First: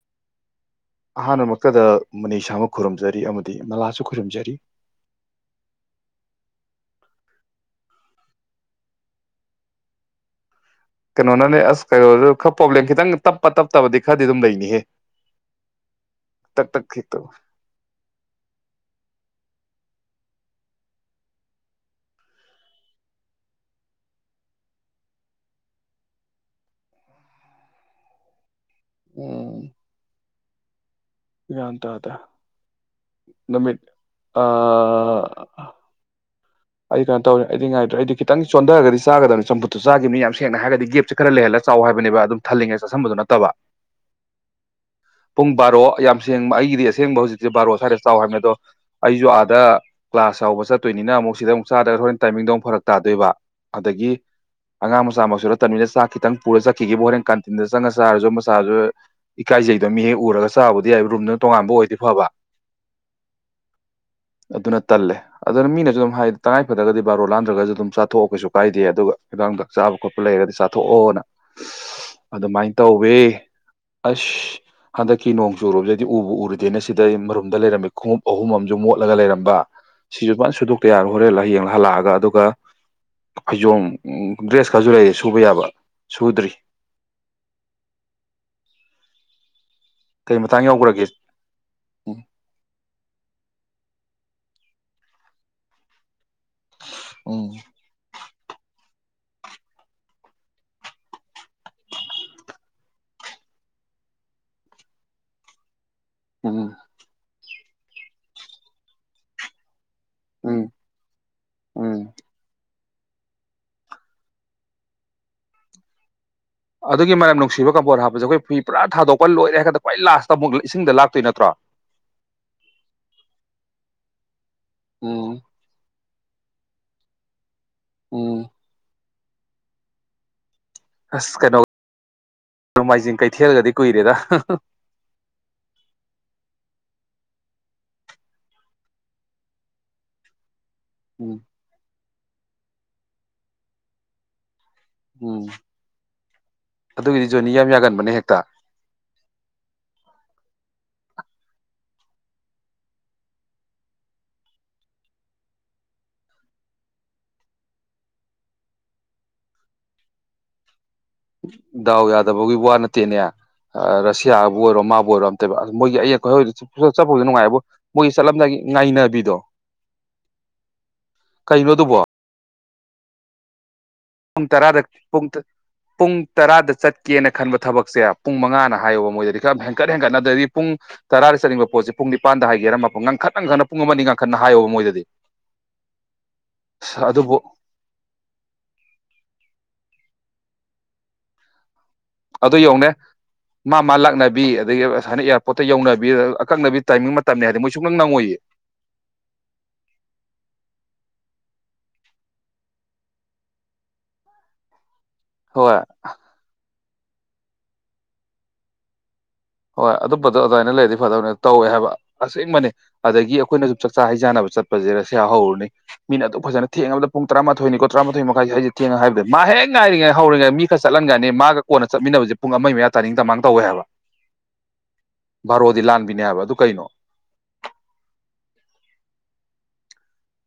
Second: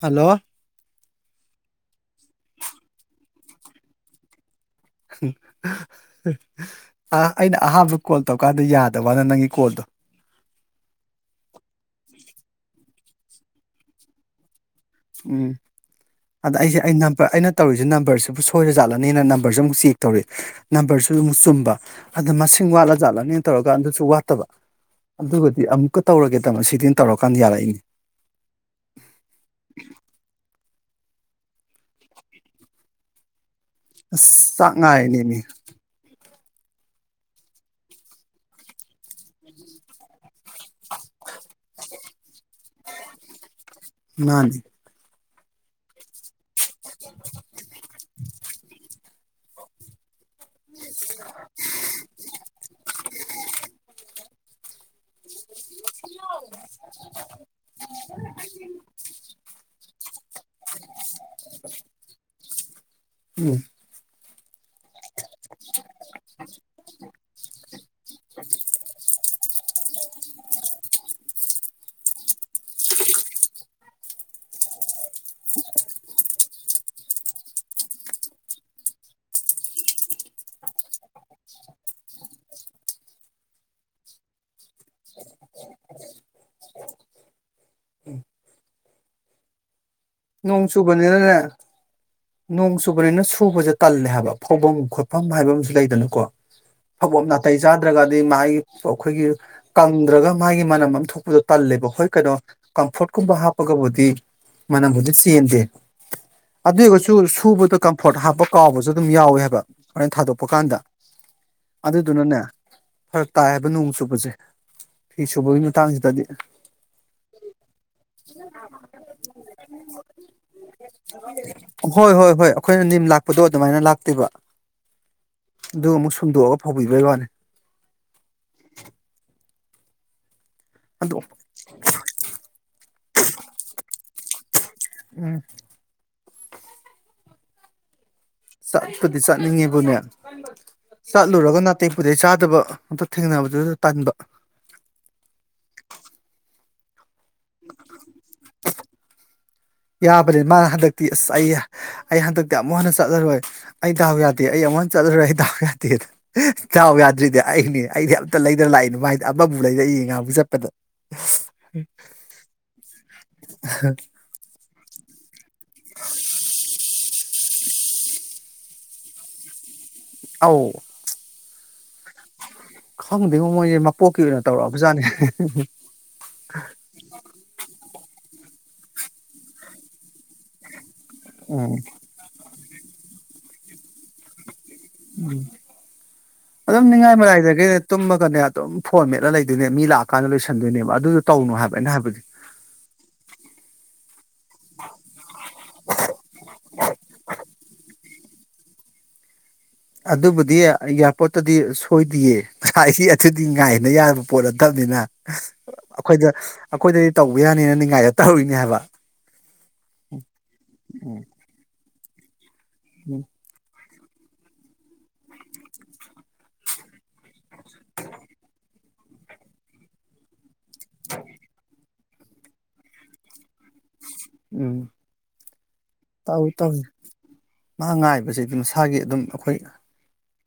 hello ꯑꯍꯥꯟꯕ ꯃꯛꯇꯗ ꯃꯅꯤꯁꯥꯃ ꯈꯨꯔꯨꯝꯖꯔꯤ ꯑꯃꯗꯤ ꯅꯂꯥꯁꯨ ꯈꯨꯔꯨꯝꯖꯔꯤ ꯍꯍ ꯑꯥ ꯑꯩꯅ ꯑꯍꯥꯟꯕ ꯀꯣꯜ ꯇꯧꯔꯀꯥꯟꯗ ꯌꯥꯗꯕꯋꯥꯅꯦ ꯅꯪꯒꯤ ꯀꯣꯜꯗꯣ ꯀꯩꯅꯣꯅꯅꯦ ꯑꯁ ꯀ ꯈ ꯄꯣꯕ꯭ꯂꯦꯝ ꯈꯈꯤꯇꯪ ꯇꯞꯄ ꯇꯞꯇꯕꯗꯤ ꯈꯔꯗꯤ ꯑꯗꯨꯝ ꯂꯩꯅꯤꯍꯦ ꯎꯝ ꯑꯗ ꯇꯛ ꯑꯩꯁꯦ ꯇꯛ ꯑꯩ ꯍꯦꯛꯇ ꯅꯝꯕꯔ ꯑꯩꯅ ꯇꯧꯔꯤꯁꯦ ꯅꯝꯕꯔꯁꯤꯕꯨ ꯁꯣꯏꯔꯖꯥꯠꯂꯅꯦꯅ ꯅꯝꯕꯔꯁꯤ ꯑꯃꯨꯛ ꯆꯦꯛ ꯇꯧꯔꯤ ꯅꯝꯕꯔꯁꯨ ꯑꯃꯨꯛ ꯆꯨꯝꯕ ꯑꯗ ꯃꯁꯤꯡ ꯋꯥꯠꯂꯖꯥꯠꯂꯅꯦꯅ ꯇꯧꯔꯀꯥꯟ ꯑꯗꯨꯁꯨ ꯋꯥꯠꯇꯕ ꯑꯗꯨꯒꯗꯤ ꯑꯃꯨꯛꯀ ꯇꯧꯔꯒꯦꯗ ꯃꯁꯤꯗꯤ ꯇꯧꯔꯀꯥꯟꯗ ꯌꯥꯔꯛꯏꯅꯤ [inaudible] ꯌꯥꯥꯟ ꯇꯥꯗꯦ ꯅꯨꯃꯤꯠ ꯑꯁ ꯑ ꯆꯥꯛ ꯉꯥꯏꯔꯤꯅꯦꯃꯤ ꯑꯩ ꯀꯩꯅꯣ ꯇꯧꯅꯤ ꯑꯩꯗꯤ ꯉꯥꯏꯗ꯭ꯔꯦ ꯑꯩꯗꯤ ꯈꯤꯇꯪ ꯆꯣꯟꯊꯔꯒꯗꯤ ꯆꯥꯗꯕꯅꯤ ꯆꯝꯐꯨꯠꯇꯨ ꯆꯥꯈꯤꯕꯅꯤ ꯌꯥꯝ ꯁꯦꯡꯅ ꯍꯥꯢꯔꯒꯗꯤ ꯒꯦꯞꯁ ꯈꯔ ꯂꯩꯍꯜꯂ ꯆꯥꯎ ꯍꯥꯏꯕꯅꯦ ꯑꯗꯨꯝ ꯊꯜꯂꯤꯉꯩ ꯆꯠꯁꯟꯕꯗꯨ ꯅꯠꯇꯕ ꯃꯥꯅꯦ ꯄꯨꯡ ꯕꯥꯔꯣ ꯌꯥꯝ ꯁꯦꯡꯕ ꯑꯩ ꯗꯤ ꯑꯁꯦꯡꯕ ꯍꯧꯖꯤꯛꯁꯦ ꯕꯥꯔꯣ ꯁ꯭ꯋꯥꯏꯗ ꯆꯥꯎ ꯍꯥꯏꯕꯅꯤ ꯑꯗꯣ ꯑꯩꯁꯨ ꯑꯥꯗ ꯀ꯭ꯂꯥꯁ ꯌꯥꯎꯕ ꯆꯠꯇꯣꯏꯅꯤꯅ ꯑꯃꯨꯛ ꯃꯨꯛ ꯆꯥꯗꯒ ꯍꯣꯔꯦꯟ ꯇꯥꯏꯃꯤꯡꯗꯨꯃꯨꯛ ꯐꯔꯛ ꯇꯥꯗꯣꯏꯕ ꯑꯗꯒꯤ ꯑꯉꯥꯡ ꯃꯆꯥ ꯃꯛꯁꯨꯨ ꯅꯠꯇꯕꯅꯤꯅ ꯆꯥꯛ ꯈꯤꯇꯪ ꯄꯨꯔ ꯆꯠꯈꯤꯒꯦꯕꯨ ꯍꯣꯔꯦꯟ ꯀꯥꯟꯇꯤꯟꯗ ꯆꯪꯉꯒ ꯆꯥꯔꯁꯨ ꯑꯃ ꯆꯥꯔꯁꯨ ꯏꯀꯥꯏꯖꯩꯗꯣ ꯃꯤ ꯍꯦꯛ ꯎꯔꯒ ꯆꯥꯕꯗꯤ ꯌꯥꯏ ꯔꯨꯝꯗꯨꯅ ꯇꯣꯉꯥꯟꯕ ꯑꯣꯏꯗꯤ ꯐꯕ ꯎꯝ ꯑꯗꯨꯅ ꯇꯜꯂꯦ ꯑꯗꯨꯅ ꯃꯤꯅꯁꯨ ꯑꯗꯨꯝ ꯍꯥꯏ ꯇꯉꯥꯏ ꯐꯗꯒꯗꯤ ꯕꯥꯔꯣ ꯂꯥꯟꯗ꯭ꯔꯒꯁꯨ ꯑꯗꯨꯝ ꯆꯥꯊꯣꯛꯑꯣ ꯀꯩꯁꯨ ꯀꯥꯏꯗꯦ ꯑꯗꯨꯒ ꯍꯤꯗꯥꯡꯗ ꯆꯥꯕ ꯈꯣꯠꯄ ꯂꯩꯔꯗꯤ ꯆꯥꯊꯣꯛꯑꯣꯅ ꯑꯗꯨꯃꯥꯏꯅ ꯇꯧꯋꯦ ꯑꯁ ꯍꯟꯗꯛꯀꯤ ꯅꯣꯡ ꯆꯨꯨꯔꯨꯕꯗꯗꯤ ꯎꯕ ꯎꯔꯨꯗꯦꯅ ꯁꯤꯗꯩ ꯃꯔꯨꯝꯗ ꯂꯩꯔꯝꯃꯤ ꯈꯣꯡꯎꯞ ꯑꯍꯨꯝ ꯑꯃꯁꯨ ꯃꯣꯠꯂꯒ ꯂꯩꯔꯝꯕ ꯁꯤꯁꯨ ꯐꯅ ꯁꯨꯗꯣꯛꯇ ꯌꯥꯔ ꯍꯣꯔꯦꯟ ꯍꯌꯦꯡ ꯍꯜꯂꯛꯑꯒ ꯑꯗꯨꯒ ꯐꯩꯖꯣꯝ ꯗ꯭ꯔꯦꯁꯀꯁꯨ ꯂꯩ ꯁꯨꯕ ꯌꯥꯕ ꯁꯨꯗ꯭ꯔꯤ ꯀꯩ ꯅꯣꯡ ꯃꯇꯥꯡ ꯌꯥꯎꯈ꯭ꯔꯒꯦ ꯆꯨꯕꯅꯤꯅꯅꯦ ꯎꯝ ꯅꯣꯡ ꯆꯨꯕꯅꯤꯅ ꯁꯨꯕꯁꯦ ꯇꯜꯂꯦ ꯍꯥꯏꯕ ꯐꯧꯐꯝ ꯈꯣꯠꯐꯝ ꯍꯥꯏꯕ ꯑꯃꯁꯨ ꯂꯩꯗꯅꯀꯣ ꯐꯧꯚꯝ ꯎꯝ ꯅꯥꯇꯩ ꯆꯥꯗ꯭ꯔꯒꯗꯤ ꯃꯥꯒꯤ ꯑꯩꯈꯣꯏꯒꯤ ꯀꯪꯗ꯭ꯔꯒ ꯃꯥꯒꯤ ꯃꯅꯝ ꯑꯃ ꯊꯣꯛꯄꯗꯣ ꯇꯜꯂꯦꯕ ꯍꯣꯏ ꯀꯩꯅꯣ ꯀꯝꯐꯣꯔꯠꯀꯨꯝꯕ ꯍꯥꯞꯄꯒꯕꯨꯗꯤ ꯃꯅꯝꯕꯨꯗꯤ ꯆꯦꯟꯗꯦ ꯎꯝ ꯑꯗꯨꯏꯒꯁꯨ ꯁꯨꯕꯗꯣ ꯀꯝꯐꯣꯔꯠ ꯍꯥꯞꯄ ꯀꯥꯎꯕꯁꯨ ꯑꯗꯨꯝ ꯌꯥꯎꯋꯦ ꯍꯥꯏꯕ ꯍꯣꯔꯦꯟ ꯊꯥꯗꯣꯛꯄ ꯎꯝ ꯀꯥꯟꯗ ꯎꯝ ꯑꯗꯨꯗꯨꯅꯅꯦ ꯐꯔꯛ ꯇꯥꯏ ꯍꯥꯏꯕ ꯅꯣꯡ ꯆꯨꯕꯁꯦ ꯐꯤ ꯁꯨꯕꯒꯤ ꯃꯇꯥꯡꯁꯤꯗꯗꯤ ꯑꯗꯨꯒꯤ ꯃꯅꯝ ꯅꯨꯡꯁꯤꯕ ꯀꯝꯐꯣꯔꯠ ꯍꯥꯞꯄꯁꯦ ꯑꯩꯈꯣꯏ ꯐꯤ ꯄꯨꯔꯥ ꯊꯥꯗꯣꯛꯄ ꯂꯣꯏꯔꯦ ꯍꯥꯏ ꯀꯥꯟꯗ ꯈ꯭ꯋꯥꯏ ꯂꯥꯁꯇ ꯑꯃꯨꯛ ꯏꯁꯤꯡꯗ ꯂꯥꯛꯇꯣꯏ ꯅꯠꯇ꯭ꯔꯣ ꯍꯣꯏ ꯍꯣꯏ ꯑꯩꯈꯣꯏꯅ ꯅꯤꯝ ꯂꯥꯛꯄꯗꯣ ꯑꯗꯨꯃꯥꯏꯅ ꯂꯥꯛꯇꯣꯢꯕ ꯎꯝ ꯑꯗꯨꯃꯨꯛ ꯁ ꯁꯨꯝꯗꯣꯛꯑꯒ ꯐꯧꯕꯤꯕꯩ ꯋꯥꯅꯤ ꯎꯝ ꯑꯗꯣ ꯑꯁ ꯀꯩꯅꯣ ꯅꯣꯡꯃꯥꯏꯖꯤꯡ ꯀꯩꯊꯦꯜꯒꯗꯤ ꯀꯨꯏꯔꯦꯗ ꯍꯍ ꯎꯝ ꯆꯠꯄꯗꯤ ꯆꯠꯅꯤꯡꯉꯤꯕꯨꯅꯦ ꯎꯝ ꯆꯠꯂꯨꯔꯒ ꯅꯥꯇꯩ ꯄꯨꯗꯩ ꯆꯥ ꯐꯠꯇꯕ ꯑ ꯊꯦꯡꯅꯕꯗꯨꯗ ꯇꯟꯕ ꯎꯝ ꯑꯗꯨꯒꯤꯗꯤ ꯖꯣꯅꯤ ꯌꯥꯝ ꯌꯥꯒꯟꯕꯅꯦ ꯍꯦꯛꯇ ꯇꯥꯕꯅꯤ ꯃꯥꯅ ꯍꯟꯗꯛꯇꯤ ꯑꯁ ꯑꯩ ꯑꯩ ꯍꯟꯗꯛꯇꯤ ꯑꯃꯨꯛ ꯍꯟꯅ ꯆꯠꯂꯔꯣꯏ ꯑꯩ ꯗꯥꯎ ꯌꯥꯗꯦ ꯑꯩ ꯑꯃꯨꯛ ꯍꯟꯅ ꯆꯠꯂꯔꯣꯏ ꯑꯩ ꯗꯥꯎ ꯌꯥꯗꯦꯗ ꯗꯥꯎ ꯌꯥꯗ꯭ꯔꯤꯗꯤ ꯑꯩꯅꯦ ꯑꯩꯗꯤ ꯑꯝꯇ ꯂꯩꯗꯅ ꯂꯥꯛꯏꯅꯦ ꯃꯥꯏꯗꯤ ꯑꯃꯕꯨ ꯂꯩꯔꯛꯏꯌꯦ ꯉꯥꯍꯥꯟꯃꯨꯛ ꯆꯠꯄꯗ ꯗꯥꯎ ꯌꯥꯗꯕꯒꯤ ꯋꯥ ꯅꯠꯇꯦꯅꯦ ꯑ ꯔꯁꯤꯌꯥ ꯕꯨ ꯑꯣꯏꯔꯣ ꯃꯥꯕꯨ ꯑꯣꯏꯔꯣ ꯑꯝꯇ ꯃꯣꯏꯒꯤ ꯑ ꯍꯣꯏ ꯆꯠꯄꯕꯨꯗꯤ ꯅꯨꯡꯉꯥꯏꯕꯣ ꯃꯣꯏꯒꯤ ꯆꯠꯂꯝꯗꯥꯏ ꯉꯥꯏꯅꯕꯤꯗꯣ ꯑꯧ ꯀꯩꯅꯣ ꯑꯗꯨꯕꯣ ꯈꯪꯗꯦꯉꯣ ꯃꯣꯏꯁꯦ ꯃꯄꯣꯛꯀꯤ ꯑꯣꯏꯅ ꯄꯨꯡ ꯇꯔꯥꯗ ꯇꯧꯔꯛꯑꯕꯖꯥꯠꯅꯦ ꯄꯨꯡ ꯇ ꯇꯔꯥꯗ ꯆꯠꯀꯦꯅ ꯈꯟꯕ ꯊꯕꯛꯁꯦ ꯄꯨꯡ ꯃꯉꯥꯅ ꯍꯥꯏꯌꯣꯕ ꯃꯣꯏꯗꯗꯤ ꯈꯔ ꯍꯦꯟꯀꯠ ꯍꯦꯟꯀꯠꯅ ꯗ꯭ꯔꯗꯤ ꯄꯨꯡ ꯇꯔꯥꯗ ꯆꯠꯅꯤꯡꯕ ꯎꯝ ꯄꯣꯠꯁꯦ ꯄꯨꯡ ꯅꯤꯄꯥꯟꯗ ꯍꯥꯏ ꯑꯟꯏꯟꯇꯦꯜꯂꯤꯖꯤꯕꯜ ꯉꯟꯈꯠ ꯉꯟꯈꯠꯅ ꯄꯨꯡ ꯑꯃ ꯑꯅꯤ ꯉꯟꯈꯠꯅ ꯍꯥꯏꯌꯣꯕ ꯃꯣꯏꯗꯗꯤ ꯎꯝ ꯑꯗꯨꯝ ꯑꯁ ꯅꯤꯡꯉꯥꯏ ꯑꯗꯨꯕꯨ ꯃꯔꯥꯏꯗꯒꯤꯅꯦ ꯇꯨꯝꯃꯒꯅꯦ ꯑꯗꯨꯝ ꯐꯣꯟ ꯃꯦꯠꯂ ꯂꯩꯗꯣꯏꯅꯦꯕ ꯃꯤ ꯂꯥꯛꯑꯀꯥꯟꯗ ꯂꯣꯏꯁꯟꯗꯣꯏꯅꯦꯕ ꯑꯗꯨꯗꯣ ꯇꯧꯅꯨ ꯍꯥꯏꯕ ꯑꯩꯅ ꯍꯥꯏꯕꯗꯤ ꯑꯗꯨ ꯌꯣꯡꯅꯦ ꯃꯥ ꯃꯥ ꯂꯥꯛꯅꯕꯤ ꯑꯗꯒꯤ ꯑꯁꯥꯏꯅ ꯑꯦꯌꯥꯔꯄꯣꯔꯠꯇ ꯌꯧꯅꯕꯤ ꯑꯀꯛꯅꯕꯤ ꯇꯥꯏꯃꯤꯡ ꯃꯇꯝꯅꯤ ꯍꯥꯏꯗꯤ ꯃꯣꯏ ꯁꯨꯛꯅꯪ ꯅꯪꯉꯏꯌꯦ ꯍ ꯑꯗꯨꯕꯨꯗꯤ ꯏꯌꯥꯔꯄꯣꯔꯠꯇꯗꯤ ꯁꯣꯏꯗꯤꯌꯦ ꯑꯟꯏꯟꯇꯦꯜꯂꯤꯖꯤꯕꯜ ꯑꯗꯨꯗꯤ ꯉꯥꯏꯅ ꯌꯥꯕ ꯄꯣꯠ ꯅꯠꯇꯕꯅꯤꯅ ꯍꯣꯏ ꯑꯩꯈꯣꯏꯗ ꯑꯩꯈꯣꯏꯗꯗꯤ ꯇꯧꯕ ꯌꯥꯅꯤꯅ ꯅꯤꯡꯉꯥꯏꯗꯣ ꯇꯧꯔꯤꯅꯦ ꯍꯥꯏꯕ ꯍꯣꯏ ꯑꯗꯨꯝꯕꯗꯣ ꯑꯗꯨꯃꯥꯏꯅ ꯂꯩꯔꯗꯤ ꯐꯗꯧꯅꯦꯕ ꯇꯧꯋꯦ ꯍꯥꯏꯕ ꯑꯁꯦꯡ ꯕꯅꯦ ꯎꯝ ꯑꯗꯒꯤ ꯑꯩꯈꯣꯏꯅꯁꯨ ꯆꯥꯛꯆꯥ ꯍꯩꯖꯥꯟꯅꯕ ꯆꯠꯄꯁꯦ ꯔꯁꯤꯌꯥ ꯍꯧꯔꯨꯅꯤ ꯃꯤꯅ ꯑꯗꯨ ꯐꯖꯅ ꯊꯦꯡꯉꯕꯗ ꯄꯨꯡ ꯇꯔꯥꯊꯣꯏꯅꯤꯀꯣ ꯇꯔꯥꯊꯣꯏ ꯃꯈꯥꯏꯁꯤ ꯊꯦꯡꯉ ꯍꯥꯏꯕꯗꯨꯗꯤ ꯃꯥ ꯍꯦꯛ ꯉꯥꯏꯔꯤꯉꯩ ꯍꯧꯔꯤꯉꯩ ꯃꯤ ꯅ ꯆꯠꯂꯟꯒ꯭ꯔꯅꯤ ꯃꯥꯒ ꯀꯣꯟ ꯆꯠꯃꯤꯟꯅꯕꯁꯦ ꯄꯨꯡ ꯑꯃꯒꯤ ꯃꯌꯥ ꯇꯥꯅꯤꯡ ꯇꯃꯥꯡ ꯇꯧꯋꯦ ꯍꯥꯏꯕ ꯎꯝ ꯚꯥꯔꯣꯗꯤ ꯂꯥꯟꯕꯤꯅꯦ ꯍꯥꯏꯕ ꯇꯧꯏ ꯑꯗꯨ ꯇꯧꯏ ꯀꯩꯅꯣ ꯃꯥ ꯉꯥꯏꯕꯁꯤꯗꯤ ꯃꯁꯥꯒꯤ ꯑꯗꯨꯝ ꯑꯩꯈꯣꯏ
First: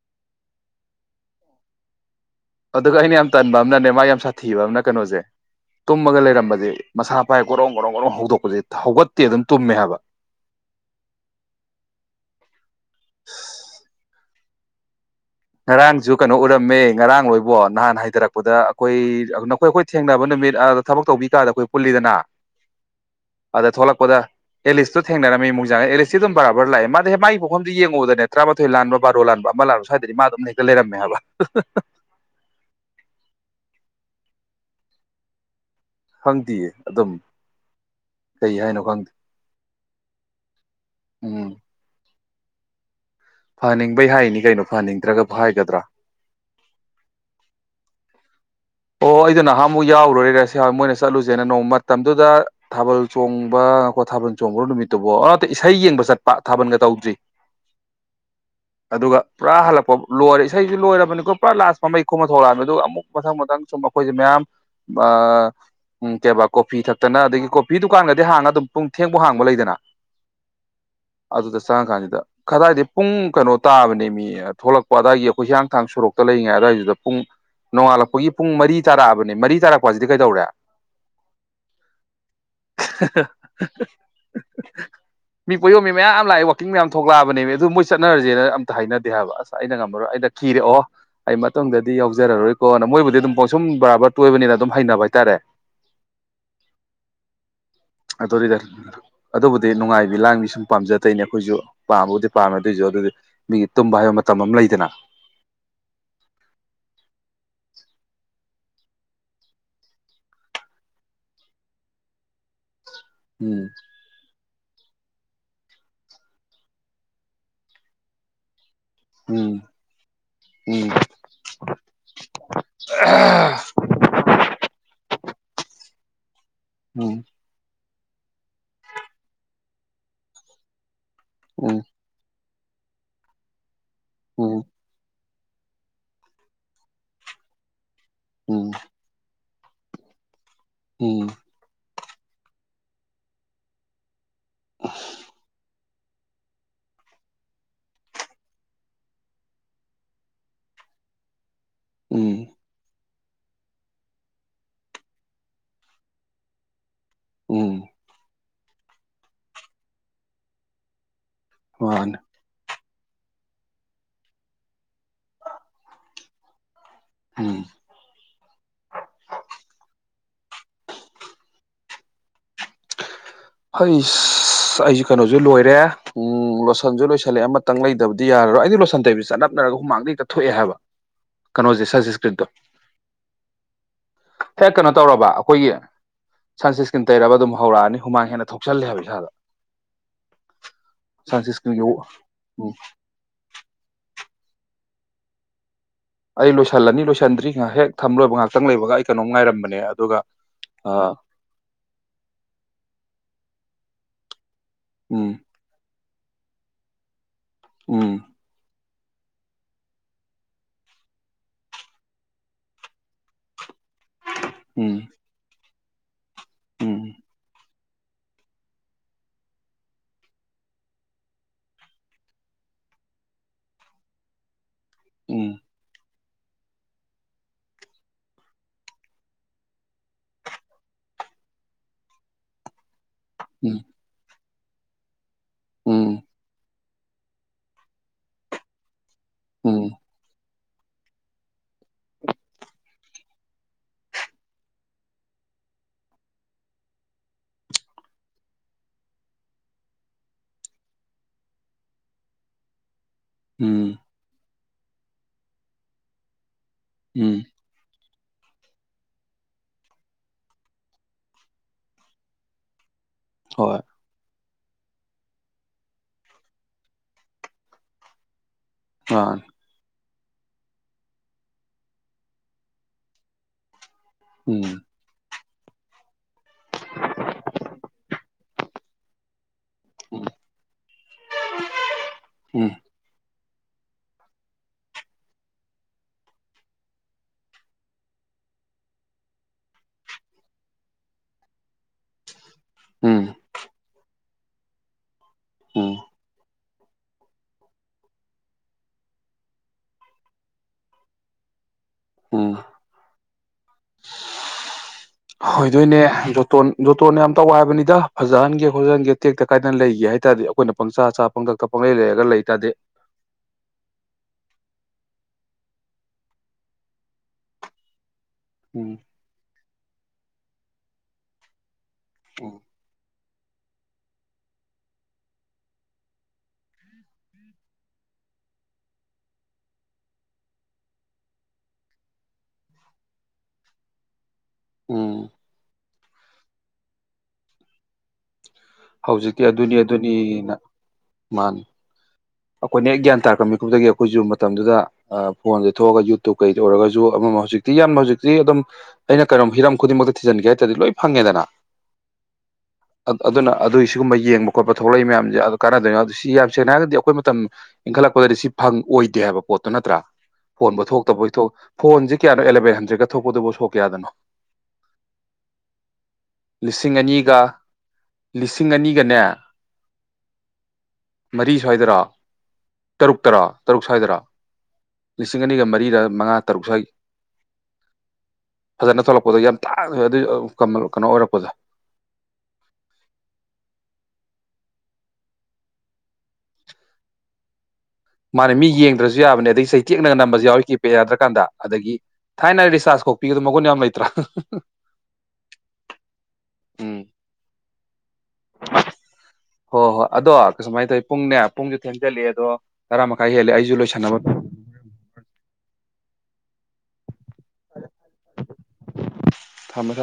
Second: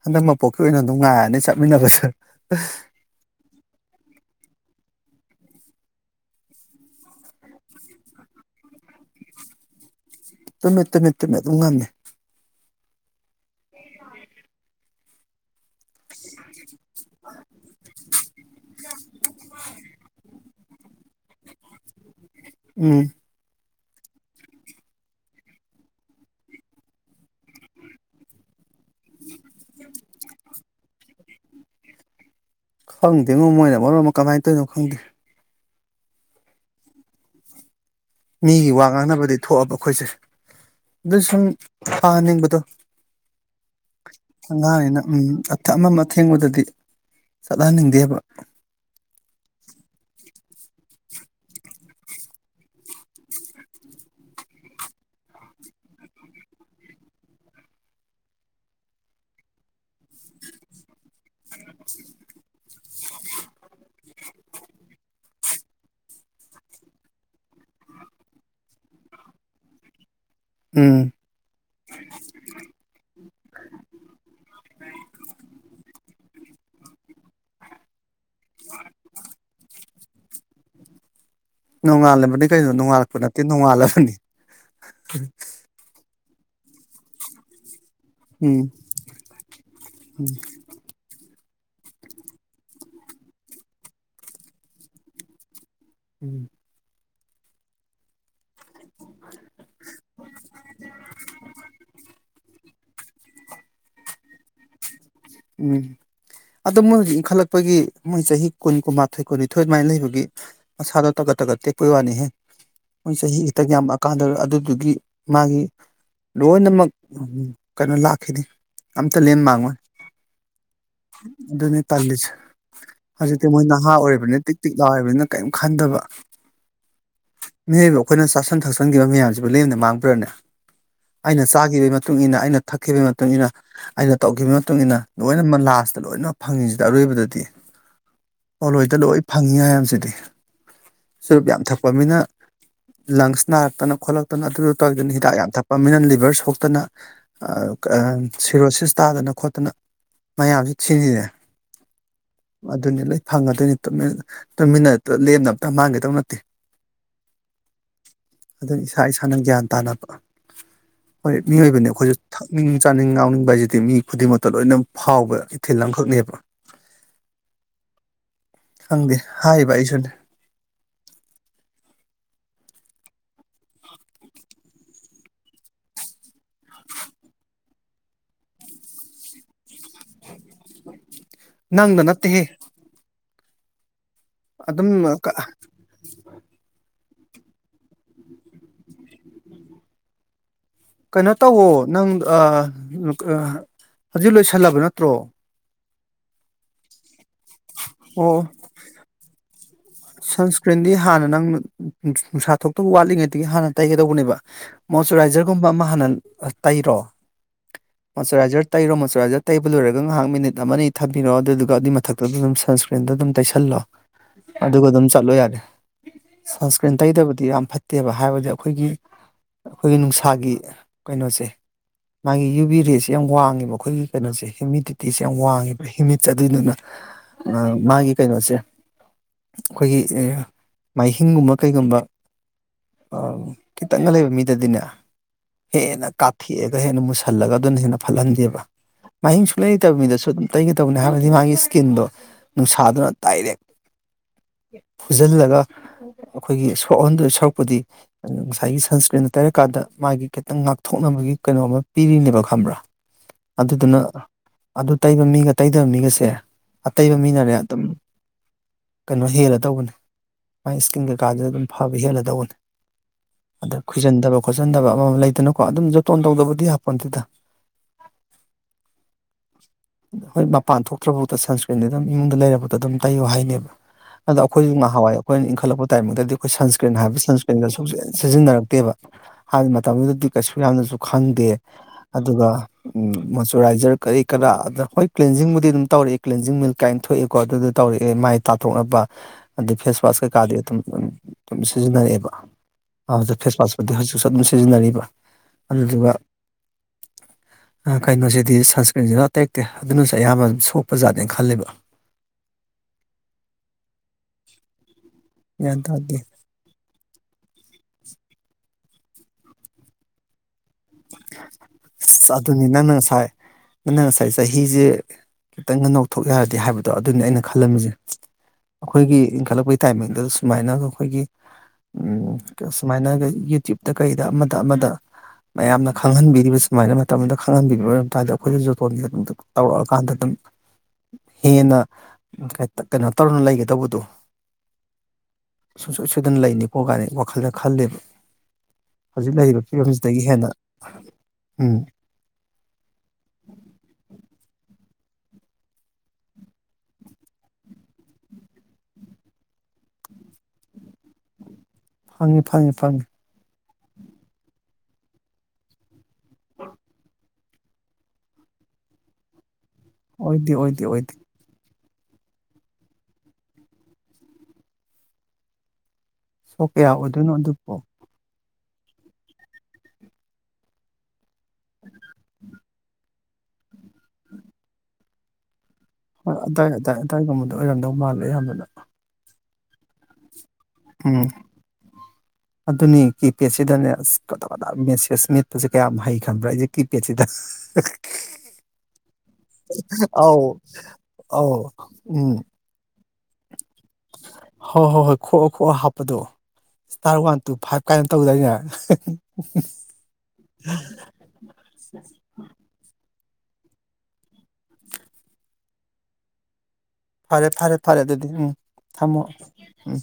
ꯍꯟꯗꯛ ꯃꯄꯣꯛꯀꯤ ꯑꯣꯏꯅ ꯑꯗꯨꯝ ꯉꯥꯏꯔꯅꯤ ꯆꯠꯃꯤꯟꯅꯕꯗ ꯑꯗꯨꯒ ꯑꯩꯅ ꯌꯥꯝ ꯇꯟꯕ ꯑꯃꯅꯅꯦ ꯃꯥ ꯌꯥꯝ ꯁꯥꯊꯤꯕ ꯑꯃꯅ ꯀꯩꯅꯣꯁꯦ ꯇꯨꯝꯃꯒ ꯂꯩꯔꯝꯕꯁꯦ ꯃꯁꯥ ꯄꯥꯏ ꯒꯣꯔꯣꯣꯡ ꯣꯔꯣꯡ ꯣꯔꯣꯡ ꯍꯧꯗꯣꯛꯄꯁ ꯍꯧꯒꯠꯇꯤ ꯑꯗꯨꯝ ꯇꯨꯝꯃꯦ ꯍꯥꯏꯕ ꯊꯃꯦ ꯇꯃꯦꯠꯇꯃꯦ ꯊꯨꯡ ꯉꯅꯤ ꯑ ꯉꯔꯥꯡꯁꯨ ꯀꯩꯅꯣ ꯎꯔꯝꯃꯦ ꯉꯔꯥꯡ ꯂꯣꯏꯕꯣ ꯅꯍꯥꯟ ꯍꯥꯏꯊꯔꯛꯄꯗ ꯀꯣꯏ ꯅꯈꯣꯏ ꯑꯩꯈꯣꯏ ꯊꯦꯡꯅꯕꯅ ꯅ ꯃ ꯑ ꯊꯕꯛ ꯇꯧꯕꯤ ꯀꯥꯟꯗ ꯑꯩꯈꯣꯏ ꯄꯨꯜꯂꯤꯗꯅ ꯎꯝ ꯑꯗ ꯊꯣꯛꯂꯛꯄꯗ ꯑꯦꯂꯤꯁꯇꯣ ꯊꯦꯡꯅꯔꯝꯃꯤ ꯃꯨꯡꯖꯥꯅ ꯑꯦꯂꯤꯁꯤ ꯑꯗꯨꯝ ꯕꯥꯔ ꯂꯥꯛꯑ ꯃꯥꯗꯤꯦ ꯃꯥꯒꯤꯣꯐꯝꯁꯤ ꯌꯦꯡꯉꯨꯗꯅꯦ ꯇꯔꯥꯊꯣꯏ ꯂꯥꯟꯕ ꯕꯥꯔꯣ ꯂꯥꯟꯕ ꯑꯃꯥꯟꯥꯟꯕ ꯁ꯭ꯏꯗ [unintelligible] ꯈꯪꯗꯦꯉꯣ ꯃꯣꯏꯅ ꯃꯔꯣ ꯑꯃ ꯀꯃꯥꯏꯅ ꯇꯧꯔꯤꯅꯣ ꯈꯪꯗꯦ ꯈꯪꯗꯤꯌꯦ ꯑꯗꯨꯝ ꯀꯩ ꯃꯤꯒꯤ ꯍꯥꯏꯅꯣ ꯋꯥ ꯈꯪꯗꯦ ꯉꯥꯡꯅꯕꯗꯤ ꯊꯣꯛꯑꯕ ꯑꯩꯈꯣꯏꯁꯦ ꯑꯗꯨ ꯁꯨꯝ ꯄꯥꯍꯟꯅꯤꯡꯕꯗ ꯠꯇꯣ ꯐ ꯑꯉꯥꯡꯅꯤꯅ ꯎꯝ ꯑꯊ ꯑꯃ ꯑꯃ ꯊꯦꯡꯕꯗꯗꯤ ꯆꯠꯍꯟꯅꯤꯡꯗꯦ ꯗꯕ ꯑꯣ ꯑꯩꯗꯣ ꯅꯍꯥꯟꯃꯨꯛ ꯌꯥꯎꯔꯨꯔꯦꯔꯁꯎ ꯃꯣꯏꯅ ꯆꯠꯂꯨꯁꯦꯅ ꯅꯣꯡ ꯃꯇꯝꯗꯨꯗ ꯊꯥꯕꯜ ꯆꯣꯡꯕꯀꯣ ꯊꯥꯕꯜ ꯆꯣꯡꯕ ꯅꯨꯃꯤꯠꯇꯨꯕꯣ ꯅꯇ ꯏꯁꯩ ꯌꯦꯡꯕ ꯆꯠꯄ ꯊꯥꯕꯜꯒ ꯇꯧꯗ꯭ꯔꯤ ꯑꯗꯨꯒ ꯄꯨꯔꯥ ꯍꯜꯂꯛꯄ ꯂꯣꯏꯔꯦ ꯏꯁꯩꯁꯨ ꯂꯣꯏꯔꯕꯅꯤꯀꯣ ꯄꯨꯔꯥ ꯂꯥꯁ ꯃꯃꯩ ꯈꯣꯃ ꯊꯣꯛꯂꯛꯑꯅꯤ ꯑꯗꯨꯒ ꯑꯃꯨꯛ ꯃꯊꯪ ꯃꯊꯪ ꯁꯨꯝ ꯑꯩꯈꯣꯏꯁꯦ ꯃꯌꯥꯝ ꯎ ꯎ ꯀꯩꯕꯥ ꯀꯣꯐꯤ ꯊꯛꯇꯅ ꯑꯗꯒꯤ ꯀꯣꯐꯤ ꯗꯨꯀꯥꯟꯒꯗꯤ ꯍꯥꯡꯉ ꯑꯗꯨꯝ ꯄꯨꯡ ꯊꯦꯡꯕꯨ ꯍꯥꯡꯕ ꯂꯩꯗꯅ ꯎꯝ ꯑꯗꯨꯗ ꯆꯪꯉꯀꯥꯟꯁꯤꯗ ꯀꯗꯥꯏꯗꯤ ꯄꯨꯡ ꯀꯩꯅꯣ ꯇꯥꯕꯅꯦ ꯃꯤ ꯊꯣꯛꯂꯛꯄ ꯑꯗꯥꯏꯒꯤ ꯑꯩꯈꯣꯏ ꯍꯤꯌꯥꯡꯊꯥꯡ ꯁꯣꯔꯣꯛꯇ ꯂꯩꯉꯩꯥꯏ ꯑꯗꯨꯋꯥꯏꯁꯤꯗ ꯄꯨꯡ ꯅꯣꯡꯉꯥꯜꯂꯛꯄꯒꯤ ꯄꯨꯡ ꯃꯔꯤ ꯇꯥꯔꯛꯑꯕꯅꯦ ꯃꯔꯤ ꯇꯥꯔꯛꯄ ꯁꯤꯗꯤ ꯀꯩꯗꯧꯔꯦ ꯅꯣꯡꯉꯥꯜꯂꯕꯅꯤ ꯀꯩꯅꯣ ꯅꯣꯡꯉꯥꯜꯂꯛꯄ ꯅꯠꯇꯦ ꯅꯣꯡꯉꯥꯜꯂꯕꯅꯤ ꯃꯤ ꯄꯣꯌꯣꯝꯃꯤ ꯃꯌꯥꯝ ꯂꯥꯛꯑꯦ ꯋꯥꯀꯤꯡ ꯃꯌꯥꯝ ꯊꯣꯛꯂꯛꯑꯕꯅꯦꯕ ꯑꯗꯨ ꯃꯣꯏ ꯆꯠꯅꯔꯁꯦꯅ ꯎꯝ ꯑꯝꯇ ꯍꯥꯏꯅꯗꯦ ꯍꯥꯏꯕ ꯑꯁ ꯑꯩꯅ ꯉꯝꯃꯔꯣ ꯑꯩꯅ ꯎꯝ ꯈꯤꯔꯦ ꯑꯣ ꯑꯩ ꯃꯇꯨꯡꯗꯗꯤ ꯌꯥꯎꯖꯔꯔꯣꯏꯀꯣꯅ ꯃꯣꯏꯕꯨꯗꯤ ꯑꯗꯨꯝ ꯃꯣꯏ ꯁꯨꯝ ꯕꯔꯥꯕꯔ ꯇꯣꯏꯕꯅꯤꯅ ꯑꯗꯨꯝ ꯍꯩꯅꯕ ꯍꯥꯏꯇꯥꯔꯦ ꯎꯝ ꯑꯗꯨꯅꯤꯗ ꯑꯗꯨꯕꯨꯗꯤ ꯅꯨꯡꯉꯥꯏꯕꯤ ꯂꯥꯡꯕꯤ ꯁꯨꯝ ꯄꯥꯝꯖ ꯇꯧꯋꯤꯅꯤ ꯑꯩꯈꯣꯏꯁꯨ ꯄꯥꯝꯕꯕꯨꯗꯤ ꯄꯥꯝꯃꯦ ꯑꯗꯨꯏꯁꯨ ꯑꯗꯨꯗꯤ ꯃꯤꯒꯤ ꯇꯨꯝꯕ ꯍꯥꯏꯕ ꯃꯇꯝ ꯑꯃ ꯂꯩꯗꯅ ꯎꯝ ꯑꯗꯣ ꯃꯣꯏ ꯍꯧꯖꯤꯛ ꯏꯟꯈꯠꯂꯛꯄꯒꯤ ꯃꯣꯏ ꯆꯍꯤ ꯀꯨꯟ ꯀꯨꯟꯃꯥꯊꯣꯏ ꯀꯨꯟꯅꯤꯊꯣꯏ ꯑꯗꯨꯃꯥꯏꯅ ꯂꯩꯕꯒꯤ ꯃꯁꯥꯗꯣ ꯇꯒꯠ ꯇꯒꯠ ꯇꯦꯛꯄꯩ ꯋꯥꯅꯤꯍꯦ ꯃꯣꯏ ꯆꯍꯤ ꯍꯦꯛꯇ ꯎꯝ ꯌꯥꯝꯃꯛꯑꯀꯥꯟꯗ ꯑꯗꯨ ꯗꯨꯒꯤ ꯃꯥꯒꯤ ꯂꯣꯏꯅꯃꯛ ꯀꯩꯅꯣ ꯂꯥꯛꯈꯤꯅꯤ ꯑꯝꯇ ꯂꯦꯝ ꯎꯝ ꯃꯥꯥꯡꯑꯣꯢ ꯎꯝ ꯑꯗꯨꯅꯦ ꯇꯜꯂꯤꯁꯦ ꯍꯧꯖꯤꯛꯇꯤ ꯃꯣꯏ ꯅꯍꯥ ꯑꯣꯏꯔꯤꯕꯅꯤꯅ ꯇꯤꯛ ꯇꯤꯛ ꯂꯥꯎꯔꯤꯕꯅꯤꯅ ꯀꯔꯤꯝ ꯈꯟꯗꯕ ꯎꯝ ꯎꯝ ꯃꯤꯌꯣꯢꯕ ꯑꯩꯈꯣꯏꯅ ꯆꯥꯁꯤꯟ ꯊꯛꯆꯟꯈꯤꯕ ꯃꯌꯥꯝꯁꯤꯕꯨ ꯂꯦꯝꯅ ꯃꯥꯡꯕ꯭ꯔꯅꯦ ꯑꯩꯅ ꯎꯝ ꯆꯥꯈꯤꯕꯒꯤ ꯃꯇꯨꯡ ꯏꯟꯅ ꯑꯩꯅ ꯊꯛꯈꯤꯕꯒꯤ ꯃꯇꯨꯡꯏꯟꯅ ꯑꯩꯅ ꯇꯧꯈꯤꯕ ꯂꯣꯏꯅꯃꯛ ꯂꯥꯁꯇ ꯂꯣꯏꯅꯃꯛ ꯐꯪꯉꯤꯁꯤꯗꯤ ꯑꯔꯣꯏꯕꯗꯗꯤ ꯎꯝ ꯄꯣꯂꯣꯏꯗ ꯂꯣ ꯐꯪꯉꯤ ꯌꯥꯝꯁꯤꯗꯤ ꯎꯝ ꯆꯨꯔꯨꯞ ꯌꯥꯝ ꯊꯛ ꯄꯃꯤꯅ ꯂꯪꯁ ꯅꯥꯔꯛꯇꯅ ꯈꯣꯠꯂꯛ ꯇꯅ ꯑꯗꯨꯅ ꯇꯧꯔꯗꯅ ꯍꯤꯗꯥꯛ ꯌꯥꯝ ꯊꯛ ꯄꯃꯤꯅ ꯂꯤꯚꯔ ꯁꯣꯛꯇꯅ ꯁꯤꯔꯣꯁꯤꯁ ꯇꯥꯗꯅꯣ ꯈꯣꯠ ꯇꯅ ꯃꯌꯥꯝꯁꯤ ꯁꯤꯅꯤꯅꯦ ꯎꯝ ꯃ ꯑꯗꯨꯅꯦ ꯂꯩ ꯐꯪꯉꯗꯣꯏꯅꯤ ꯇꯨꯃꯤꯟ ꯇꯨꯃꯤꯟꯅ ꯂꯦꯝꯅꯃꯇ ꯃꯥꯡꯒꯤꯗꯧ ꯅꯠꯇꯦ ꯎꯝ ꯑꯗꯨꯅ ꯏꯁꯥ ꯏꯁꯥꯅ ꯒ꯭ꯌꯥꯟ ꯇꯥꯅꯕ ꯍꯣꯏ ꯃꯤꯑꯣꯏꯕꯅꯤ ꯑꯩꯈꯣꯏꯁꯨ ꯃꯥꯅꯦ ꯊꯛꯅꯤꯡ ꯆꯥꯅꯤꯡ ꯉꯥꯎꯅꯤꯡꯕ ꯍꯥꯏꯁꯤꯗꯤ ꯃꯤ ꯈꯨꯗꯤꯡꯃꯛ ꯇ ꯂꯣꯏꯅ ꯐꯥꯎꯕ ꯏꯊꯤꯜ ꯑꯃꯈꯛꯅꯦꯕ ꯎꯝ ꯈꯪꯗꯦ ꯍꯥꯏꯔꯤꯕ ꯑꯩꯁꯨꯅꯦ ꯍꯩꯏꯁ ꯑꯩꯁ ꯀꯩꯅꯣꯁꯨ ꯂꯣꯏꯔꯦ ꯎꯝ ꯂꯣꯁꯟꯁꯨ ꯂꯣꯏꯁꯜꯂꯦ ꯑꯃꯇꯪ ꯂꯩꯗꯕꯗꯤ ꯌꯥꯔꯔꯣꯏ ꯑꯩꯗꯤ ꯂꯣꯁꯟ ꯇꯣꯏꯕꯤ ꯆꯠꯅꯞꯅꯔꯒ ꯎꯃꯥꯡꯗꯩꯛꯇꯊ ꯊꯣꯛꯑꯦ ꯍꯥꯏꯕ ꯀꯩꯅꯣꯁꯦ ꯅꯪꯗ ꯅꯠꯇꯦꯍꯦ ꯁꯟꯁꯁꯀ꯭ꯔꯤꯠꯇꯣ ꯍꯦꯛ ꯑꯗꯨꯝ ꯀꯩꯅꯣ ꯇꯧꯔꯕ ꯑꯩꯈꯣꯏꯒꯤ ꯁꯟꯁꯤꯁ ꯁꯀꯤ ꯇꯩꯔꯕ ꯑꯗꯨꯝ ꯍꯧꯔꯛꯑꯅꯤ ꯍꯨꯃꯥꯡ ꯍꯦꯟꯅ ꯊꯣꯛꯆꯜꯂꯦ ꯍꯥꯏꯕ ꯏꯁꯥꯗ ꯀꯩꯅꯣ ꯇꯧꯋꯣ ꯁꯟꯁꯀ꯭ꯔꯤꯟꯒꯤ ꯅꯪ ꯎꯝ ꯍꯧꯖꯤꯛ ꯂꯣꯏꯁꯜꯂꯕ ꯅꯠꯇ꯭ꯔꯣ ꯑꯩ ꯂꯣꯁꯥꯂꯥꯅꯤ ꯂꯣꯁꯥꯟꯗꯤ ꯁꯤ ꯉꯍꯦꯛ ꯊꯝꯂꯣꯏꯕ ꯑꯣ ꯉꯍꯥꯛꯇꯪ ꯂꯩꯕꯒ ꯑꯩꯩꯅꯣ ꯉꯥꯏꯔꯝꯕꯅꯤ [unintelligible] ꯁꯟꯁꯀ꯭ꯔꯤꯟꯗꯤ ꯍꯥꯟꯅ ꯅꯪꯅ ꯅꯨꯡꯁꯥ ꯊꯣꯛꯣꯛꯇꯕ ꯋꯥꯠꯂꯤꯉꯩꯗꯒꯤ ꯍꯥꯟꯅ ꯇꯥꯏꯒꯩꯗꯧꯕꯅꯦꯕ ꯃꯣꯏ ꯎꯝ ꯔꯥꯏꯖꯔꯒꯨꯝ ꯑꯃ ꯍꯅꯅ ꯇꯥꯏꯔꯣ ꯎꯝ ꯄꯆꯔꯖꯔ ꯇꯩꯔꯣ ꯃꯣꯆꯨꯔꯥꯏꯖꯔ ꯇꯩꯕ ꯂꯣꯏꯔꯒ ꯉꯥꯏꯍꯥꯛ ꯃꯤꯅꯤꯠ ꯑꯃ ꯑ ꯊꯥꯕꯤꯔꯛꯑꯣ ꯑꯗꯨꯗꯨꯒ ꯑꯗꯨꯒꯤ ꯃꯊꯛꯇꯗ ꯑꯗꯨꯝ ꯁꯟꯁꯀ꯭ꯔꯤꯟꯗ ꯑꯗꯨꯝ ꯇꯩꯁꯜꯂꯣ ꯑꯗꯨꯒ ꯎꯝ ꯑꯗꯨꯝ ꯆꯠꯂꯣ ꯌꯥꯔꯦ ꯁꯟꯁꯀ꯭ꯔꯤꯟ ꯎꯝ ꯇꯩꯗꯕꯗꯤ ꯌꯥꯝ ꯐꯠꯇꯩ ꯅꯠꯇꯦꯕ ꯍꯥꯏꯕꯗꯤ ꯑꯩꯈꯣꯏꯒꯤ ꯑꯩꯈꯣꯏꯒꯤ ꯅꯨꯡꯁꯥꯒꯤ ꯀꯩꯅꯣꯁꯦ ꯃꯥꯒꯤ ꯌꯨ ꯕꯤ ꯔꯦꯁꯦ ꯌꯥꯝ ꯋꯥꯡꯉꯦꯕ ꯑꯩꯈꯣꯏꯒꯤ ꯀꯩꯅꯣꯁꯦ ꯍ꯭ꯌꯨꯃꯤꯗꯤꯇꯤ ꯇꯤꯤꯁꯦ ꯌꯥꯝ ꯎꯝ ꯋꯥꯡꯉꯕ꯭ꯔ ꯍꯤꯃꯤꯠ ꯆ ꯑꯗꯨꯏꯗꯨꯅ ꯃꯥꯒꯤ ꯀꯩꯅꯣꯁꯦ ꯑꯩꯈꯣꯏꯒꯤ ꯃꯥꯏꯍꯤꯡꯒꯨꯝꯕ ꯀꯩꯒꯨꯝꯕ ꯑ ꯎꯝ ꯀꯈꯤꯇꯪꯒ ꯂꯩ ꯃꯤ ꯑꯗꯨꯦꯗꯅ ꯍꯦꯟꯅ ꯎꯝ ꯀꯥꯊꯦꯛꯑꯒ ꯍꯦꯟꯅ ꯃꯨꯁꯤꯜꯂꯒ ꯑꯗꯨꯅ ꯍꯦꯟꯅ ꯐꯠꯍꯟꯗꯦꯕ ꯃꯍꯤꯡ ꯁꯨꯡꯂꯩ ꯂꯩꯇꯕ ꯎꯝ ꯃꯤꯗꯁꯨ ꯑꯗꯨꯝ ꯇꯩꯒꯗꯧꯅꯤ ꯍꯥꯏꯕꯗꯤ ꯃꯥꯒꯤ ꯏꯁꯀꯤꯟꯗꯣ ꯅꯨꯡꯁꯥꯗꯨꯅ ꯇꯥꯏꯔ ꯐꯨꯖꯤꯜꯂꯒ ꯑꯩꯈꯣꯏꯒꯤ ꯁꯣꯛꯍꯟꯗꯣꯏ ꯁꯔꯨꯛꯄꯨꯗꯤ ꯉꯁꯥꯏꯒꯤ ꯁꯟꯁꯀ꯭ꯔꯤꯟꯗ ꯇꯩꯔꯀꯥꯟꯗ ꯃꯥꯒꯤ ꯈꯤꯇꯪ ꯉꯥꯛꯊꯣꯛꯅꯕꯒꯤ ꯀꯩꯅꯣ ꯑꯃ ꯄꯤꯔꯤꯅꯦꯕ ꯈꯪꯕ꯭ꯔꯥ ꯎꯝ ꯑꯗꯨꯗꯨꯅ ꯑꯗꯨ ꯇꯩꯕ ꯃꯤꯒ ꯇꯩꯗꯕ ꯃꯤꯒꯁꯦ ꯑꯇꯩꯕ ꯎꯝ ꯃꯤꯅꯔꯦ ꯑꯗꯨꯝ ꯀꯩꯅꯣ ꯍꯦꯜꯂꯗꯧꯕꯅꯤ ꯃꯥꯏ ꯏꯁꯀꯤꯟ ꯀꯩꯀꯥꯗꯨꯗ ꯑꯗꯨꯝ ꯐꯕ ꯍꯦꯜꯂꯗꯧꯕꯅꯤ ꯑꯗ ꯍꯣꯏ ꯈꯖꯟꯗꯕ ꯈꯣꯠꯆꯟꯗꯕ ꯑꯃ ꯑꯃ ꯂꯩꯗꯅꯀꯣ ꯑꯗꯨꯝ ꯖꯣꯇꯣꯟ ꯇꯧꯗꯕꯨꯗꯤ ꯍꯥꯄꯣꯟꯗꯗ ꯑ ꯍꯣꯏ ꯃꯄꯥꯟ ꯊꯣꯛꯇ꯭ꯔꯐꯥꯎꯗ ꯁꯟꯁꯀ꯭ꯔꯤꯟꯗꯤ ꯑꯗꯨꯝ ꯏꯃꯨꯡꯗ ꯂꯩꯔꯕꯕꯨꯥꯎꯗ ꯑꯗꯨꯝ ꯇꯩꯌꯣ ꯍꯥꯏ ꯅꯦꯃ ꯑꯗꯣ ꯑꯩꯈꯣꯏꯁꯨ ꯎꯝ ꯅꯍꯋꯥꯏ ꯑꯩꯈꯣꯏꯅ ꯏꯟꯈꯠꯂꯛꯄ ꯇꯥꯏꯃꯤꯡꯗꯗꯤ ꯑꯩꯈꯣꯏ ꯁꯟꯁ꯭ꯀ꯭ꯔꯤꯟ ꯍꯥꯏꯕ ꯁꯟꯁ꯭ꯀ꯭ꯔꯤꯟ ꯒ ꯁꯨꯛꯁꯤꯟ ꯁꯤꯖꯤꯟꯅꯔꯛꯇꯦꯕ ꯍꯥꯏꯗꯤ ꯃꯇꯝꯗꯨꯗꯗꯤ ꯀꯩꯁꯨ ꯌꯥꯝꯅꯁꯨ ꯈꯪꯗꯦ ꯑꯗꯨꯒ ꯎꯝ ꯃꯣꯏꯆꯨꯔꯥꯏꯖꯔ ꯀꯔꯤ ꯀꯔꯥ ꯑꯗ ꯍꯣꯏ ꯀ꯭ꯂꯤꯟꯖꯤꯡꯕꯨꯗꯤ ꯑꯗꯨꯝ ꯇꯧꯔꯛꯑꯦ ꯀ꯭ꯂꯤꯦꯟꯖꯤꯡ ꯃꯤꯜꯛ ꯀꯥꯏꯅ ꯊꯣꯛꯏ ꯀꯣ ꯑꯗꯨꯗ ꯇꯧꯔꯛꯑꯦ ꯃꯥꯏ ꯇꯥꯊꯣꯛꯅꯕ ꯑꯗꯩ ꯐꯦꯁ ꯋꯥꯁ ꯀꯩꯀꯥꯗꯤ ꯑꯗꯨꯝ ꯑꯗꯨꯝ ꯁꯤꯖꯤꯟꯅꯔꯛꯑꯦꯕ ꯎꯝ ꯑꯗꯨ ꯐꯦꯁ ꯋꯥꯁꯄꯨꯗꯤ ꯍꯧꯖꯤꯛꯁꯨ ꯑꯗꯨꯝ ꯁꯤꯖꯤꯟꯅꯔꯤꯕ ꯎꯝ ꯑꯗꯨꯗꯨꯒ ꯀꯩꯅꯣꯁꯤꯗꯤ ꯁꯟꯁꯀ꯭ꯔꯤꯟꯁꯤꯅ ꯇꯩꯓꯛꯇꯦ ꯑꯗꯨꯅꯁꯨ ꯑꯌꯥꯝꯕ ꯁꯣꯛꯄ ꯖꯥꯠꯅꯦꯅ ꯈꯜꯂꯦꯕ ꯑꯝ [inaudible] ꯒ꯭ꯌꯥꯟ ꯍꯣꯏꯗꯣꯏꯅꯦ ꯇꯥꯗꯦ ꯖꯣꯇꯣꯟ ꯖꯣꯇꯣꯟ ꯌꯥꯝ ꯇꯧ ꯍꯥꯏꯕꯅꯤ ꯗ ꯐꯖꯍꯟꯒꯦ ꯈꯣꯠꯍꯟꯒꯦ ꯇꯦꯛꯇ ꯀꯥꯏꯗꯅ ꯂꯩꯒꯦ ꯍꯥꯏ ꯇꯥꯔꯗꯤ ꯑꯩꯈꯣꯏꯅ ꯄꯪꯆꯥ ꯆꯥ ꯄꯪꯊꯛꯇ ꯄꯪꯂꯩ ꯂꯩꯔꯒ ꯑꯁ ꯂꯩ ꯑꯗꯨꯅꯤ ꯇꯥꯔꯗꯤ ꯅꯪꯅ ꯉꯁꯥꯏ ꯅꯪꯅ ꯉꯁꯥꯏ ꯆꯍꯤꯁꯦ ꯈꯤꯇꯪ ꯉ ꯅꯧꯊꯣꯛ ꯌꯥꯔꯗꯤ ꯍꯥꯏꯕꯗꯣ ꯑꯗꯨꯅꯤ ꯑꯩꯅ ꯈꯜꯂꯝꯃꯤꯁꯦ ꯎꯝ ꯑꯩꯈꯣꯏꯒꯤ ꯏꯟꯈꯠꯂꯛꯄꯩ ꯇꯥꯏꯃꯤꯡꯗ ꯁꯨꯃꯥꯏꯅ ꯑꯩꯈꯣꯏꯒꯤ ꯎꯝ ꯀꯌꯥ ꯁꯃꯥꯏꯅꯒ ꯌꯨꯇ꯭ꯌꯨꯕꯇ ꯀꯩꯗ ꯑꯃꯗ ꯑꯃꯗ ꯃꯌꯥꯝꯅ ꯈꯪꯍꯟꯕꯤꯔꯤꯕ ꯁꯨꯃꯥꯏꯅ ꯃꯇꯝꯗꯨꯗ ꯈꯪꯍꯟꯕꯤꯕ ꯑꯣꯏꯔꯝ ꯇꯥꯗꯤ ꯑꯩꯈꯣꯏꯖꯨ ꯖꯣꯇꯣꯟꯗꯤ ꯑꯗꯨꯝ ꯇꯧꯔꯛꯑꯀꯥꯟꯗ ꯑꯗꯨꯝ ꯍꯦꯟꯅ ꯀꯩꯅꯣ ꯇꯧꯔꯅ ꯂꯩꯒꯗꯧꯕꯗꯨ ꯎꯝ ꯁꯨꯡꯁꯣꯏ ꯁꯣꯏꯗꯅ ꯂꯩꯅꯤꯀꯣ ꯒꯥꯏꯅ ꯋꯥꯈꯜꯗ ꯈꯜꯂꯦꯕ ꯍꯧꯖꯤꯛ ꯍꯧꯖꯤꯛꯇꯤ ꯂꯩꯔꯤꯕ ꯑꯗꯨꯅꯤ ꯐꯤꯕꯝꯁꯤꯗꯒꯤ ꯍꯦꯟꯅ ꯑꯗꯨꯅꯤꯅ ꯃꯥꯅꯤ ꯎꯝ ꯑꯩꯈꯣꯏꯅ ꯍꯦꯛ ꯒ꯭ꯌꯥꯟ ꯇꯥꯔꯛꯀ ꯃꯤꯀꯨꯞꯗꯒꯤ ꯑꯩꯈꯣꯏꯁꯨ ꯃꯇꯝꯗꯨꯗ ꯐꯣꯟꯁꯦ ꯊꯣꯛꯑꯒ ꯌꯨꯇꯨꯕ ꯀꯩꯗ ꯑꯣꯏꯔꯒꯁꯨ ꯑꯃꯃꯝ ꯍꯧꯖꯤꯛꯇꯤ ꯌꯥꯝꯅ ꯍꯧꯖꯤꯛꯇꯤ ꯑꯗꯨꯝ ꯑꯩꯅ ꯀꯩꯅꯣꯝ ꯍꯤꯔꯝ ꯈꯨꯗꯤꯡꯃꯛꯇ ꯊꯤꯖꯤꯟꯒꯦ ꯍꯥꯏꯇꯥꯔꯗꯤ ꯂꯣꯏ ꯐꯪꯉꯦꯗꯅ ꯐꯪꯉꯤ ꯐꯪꯉꯤ ꯐꯪꯉꯤ ꯑꯗꯨꯏ ꯁꯤꯒꯨꯝꯕ ꯌꯦꯡꯕ ꯈꯣꯠꯄ ꯊꯣꯛꯂꯛꯏ ꯃꯌꯥꯁꯦ ꯑꯗꯣ ꯀꯥꯟꯅꯗꯣꯏꯅꯤ ꯑꯗꯨ ꯁꯤ ꯌꯥꯝ ꯁꯦꯡꯅ ꯍꯥꯏꯔꯒꯗꯤ ꯑꯩꯈꯣꯏ ꯃꯇꯝ ꯏꯟꯈꯠꯂꯛꯄꯗꯗꯤ ꯁꯤ ꯐꯪ ꯑꯣꯏꯗꯦ ꯍꯥꯏꯕ ꯄꯣꯠꯇꯨ ꯅꯠꯇ꯭ꯔꯥ ꯑꯣꯏꯗꯦ ꯍꯣꯟꯕ ꯑꯣꯏꯗꯦ ꯑꯣꯏꯗꯦ ꯊꯣꯛꯇꯕꯣꯏ ꯐꯣꯟꯁꯤ ꯀꯌꯥꯅꯣ ꯑꯦꯂꯚꯦꯟ ꯍꯟꯗ꯭ꯔꯦꯗꯀ ꯊꯣꯛꯄꯗꯨꯕꯨ ꯁꯣꯛ ꯀꯌꯥꯗꯅꯣ ꯁꯣꯛ ꯀꯌꯥ ꯂꯤꯁꯤꯡ ꯑꯣꯏꯗꯣꯏꯅꯣ ꯑꯅꯤꯒ ꯑꯗꯨꯕꯣ ꯂꯤꯁꯤꯡ ꯑꯅꯤꯒꯅꯦ ꯃꯔꯤ ꯁ꯭ꯋꯥꯏꯗꯔꯣ ꯇꯔꯨꯛ ꯇꯔꯣ ꯇꯔꯨꯛ ꯁꯋꯥꯏꯗꯔꯣ ꯂꯤꯁꯤꯡ ꯑꯅꯤꯒ ꯃ ꯍꯣꯏ ꯑꯇꯥꯏ ꯑꯇꯥꯏ ꯑꯇꯥꯏꯒꯨꯝꯕꯗꯣ ꯑꯣꯏꯔꯝꯗꯧ ꯃꯥꯜꯂꯦ ꯑꯌꯥꯝꯕꯅ ꯇꯥꯗ ꯑꯗꯨꯏ ꯎ ꯀꯃꯜ ꯀꯩꯅꯣ ꯎꯝ ꯑꯣꯏꯔꯛꯄꯖꯦ ꯑꯗꯨꯅꯤ ꯀꯤꯄꯦꯗꯁꯤꯗꯅꯦ ꯑꯁ ꯀꯗꯥ ꯀꯗꯥ ꯃꯦꯁꯦꯁ ꯃꯦꯠꯄꯁꯦ ꯀꯌꯥꯝ ꯍꯩ ꯈꯟꯕ꯭ꯔꯥ ꯑꯩꯁꯦ ꯀꯤꯄꯦꯗꯁꯤꯗ ꯃꯥꯅꯦ ꯃꯤ ꯌꯦꯡꯗ꯭ꯔꯁꯨ ꯌꯥꯕꯅꯤ ꯑꯗꯒꯤ ꯆꯩ ꯇꯦꯛꯅꯒ ꯑꯧ ꯅꯝꯕꯁꯨ ꯌꯥꯎꯏꯤ ꯀꯤꯄꯦ ꯌꯥꯗ꯭ꯔꯀꯥꯟꯗ ꯑꯧ ꯑꯗꯒꯤ ꯎꯝ ꯊꯥꯏꯅ ꯔꯤꯆꯥꯔꯖꯐꯧ ꯃꯅ ꯌꯥꯝ ꯂꯩ ꯍꯣꯏ ꯍꯣꯏ ꯍꯣꯏ ꯈꯣꯑꯣꯣ ꯈꯣꯑꯣ ꯍꯥꯞꯄꯗꯣ um star one two five ꯀꯥꯏꯅ ꯇꯧꯗꯅꯦ ꯍꯣꯏ ꯍꯣꯏ ꯑꯗꯣ ꯁꯨꯃꯥꯏꯅ ꯇꯧꯋꯤ ꯄꯨꯡꯅꯦ ꯄꯨꯡꯁꯨ ꯊꯦꯡꯖꯜꯂꯛꯑꯦ ꯑꯗꯣ ꯇꯔꯥ ꯃꯈꯥꯏ ꯍꯦꯜꯂꯦ ꯑꯩꯁꯨ ꯂꯣꯏꯁꯥꯟꯅꯕ ꯐꯔꯦ ꯐꯔꯦ ꯐꯔꯦ ꯑꯗꯨꯗꯤ ꯎꯝ ꯊꯝꯃꯣ ꯊꯝꯃꯦ ꯊꯝꯃꯦ ꯎꯝ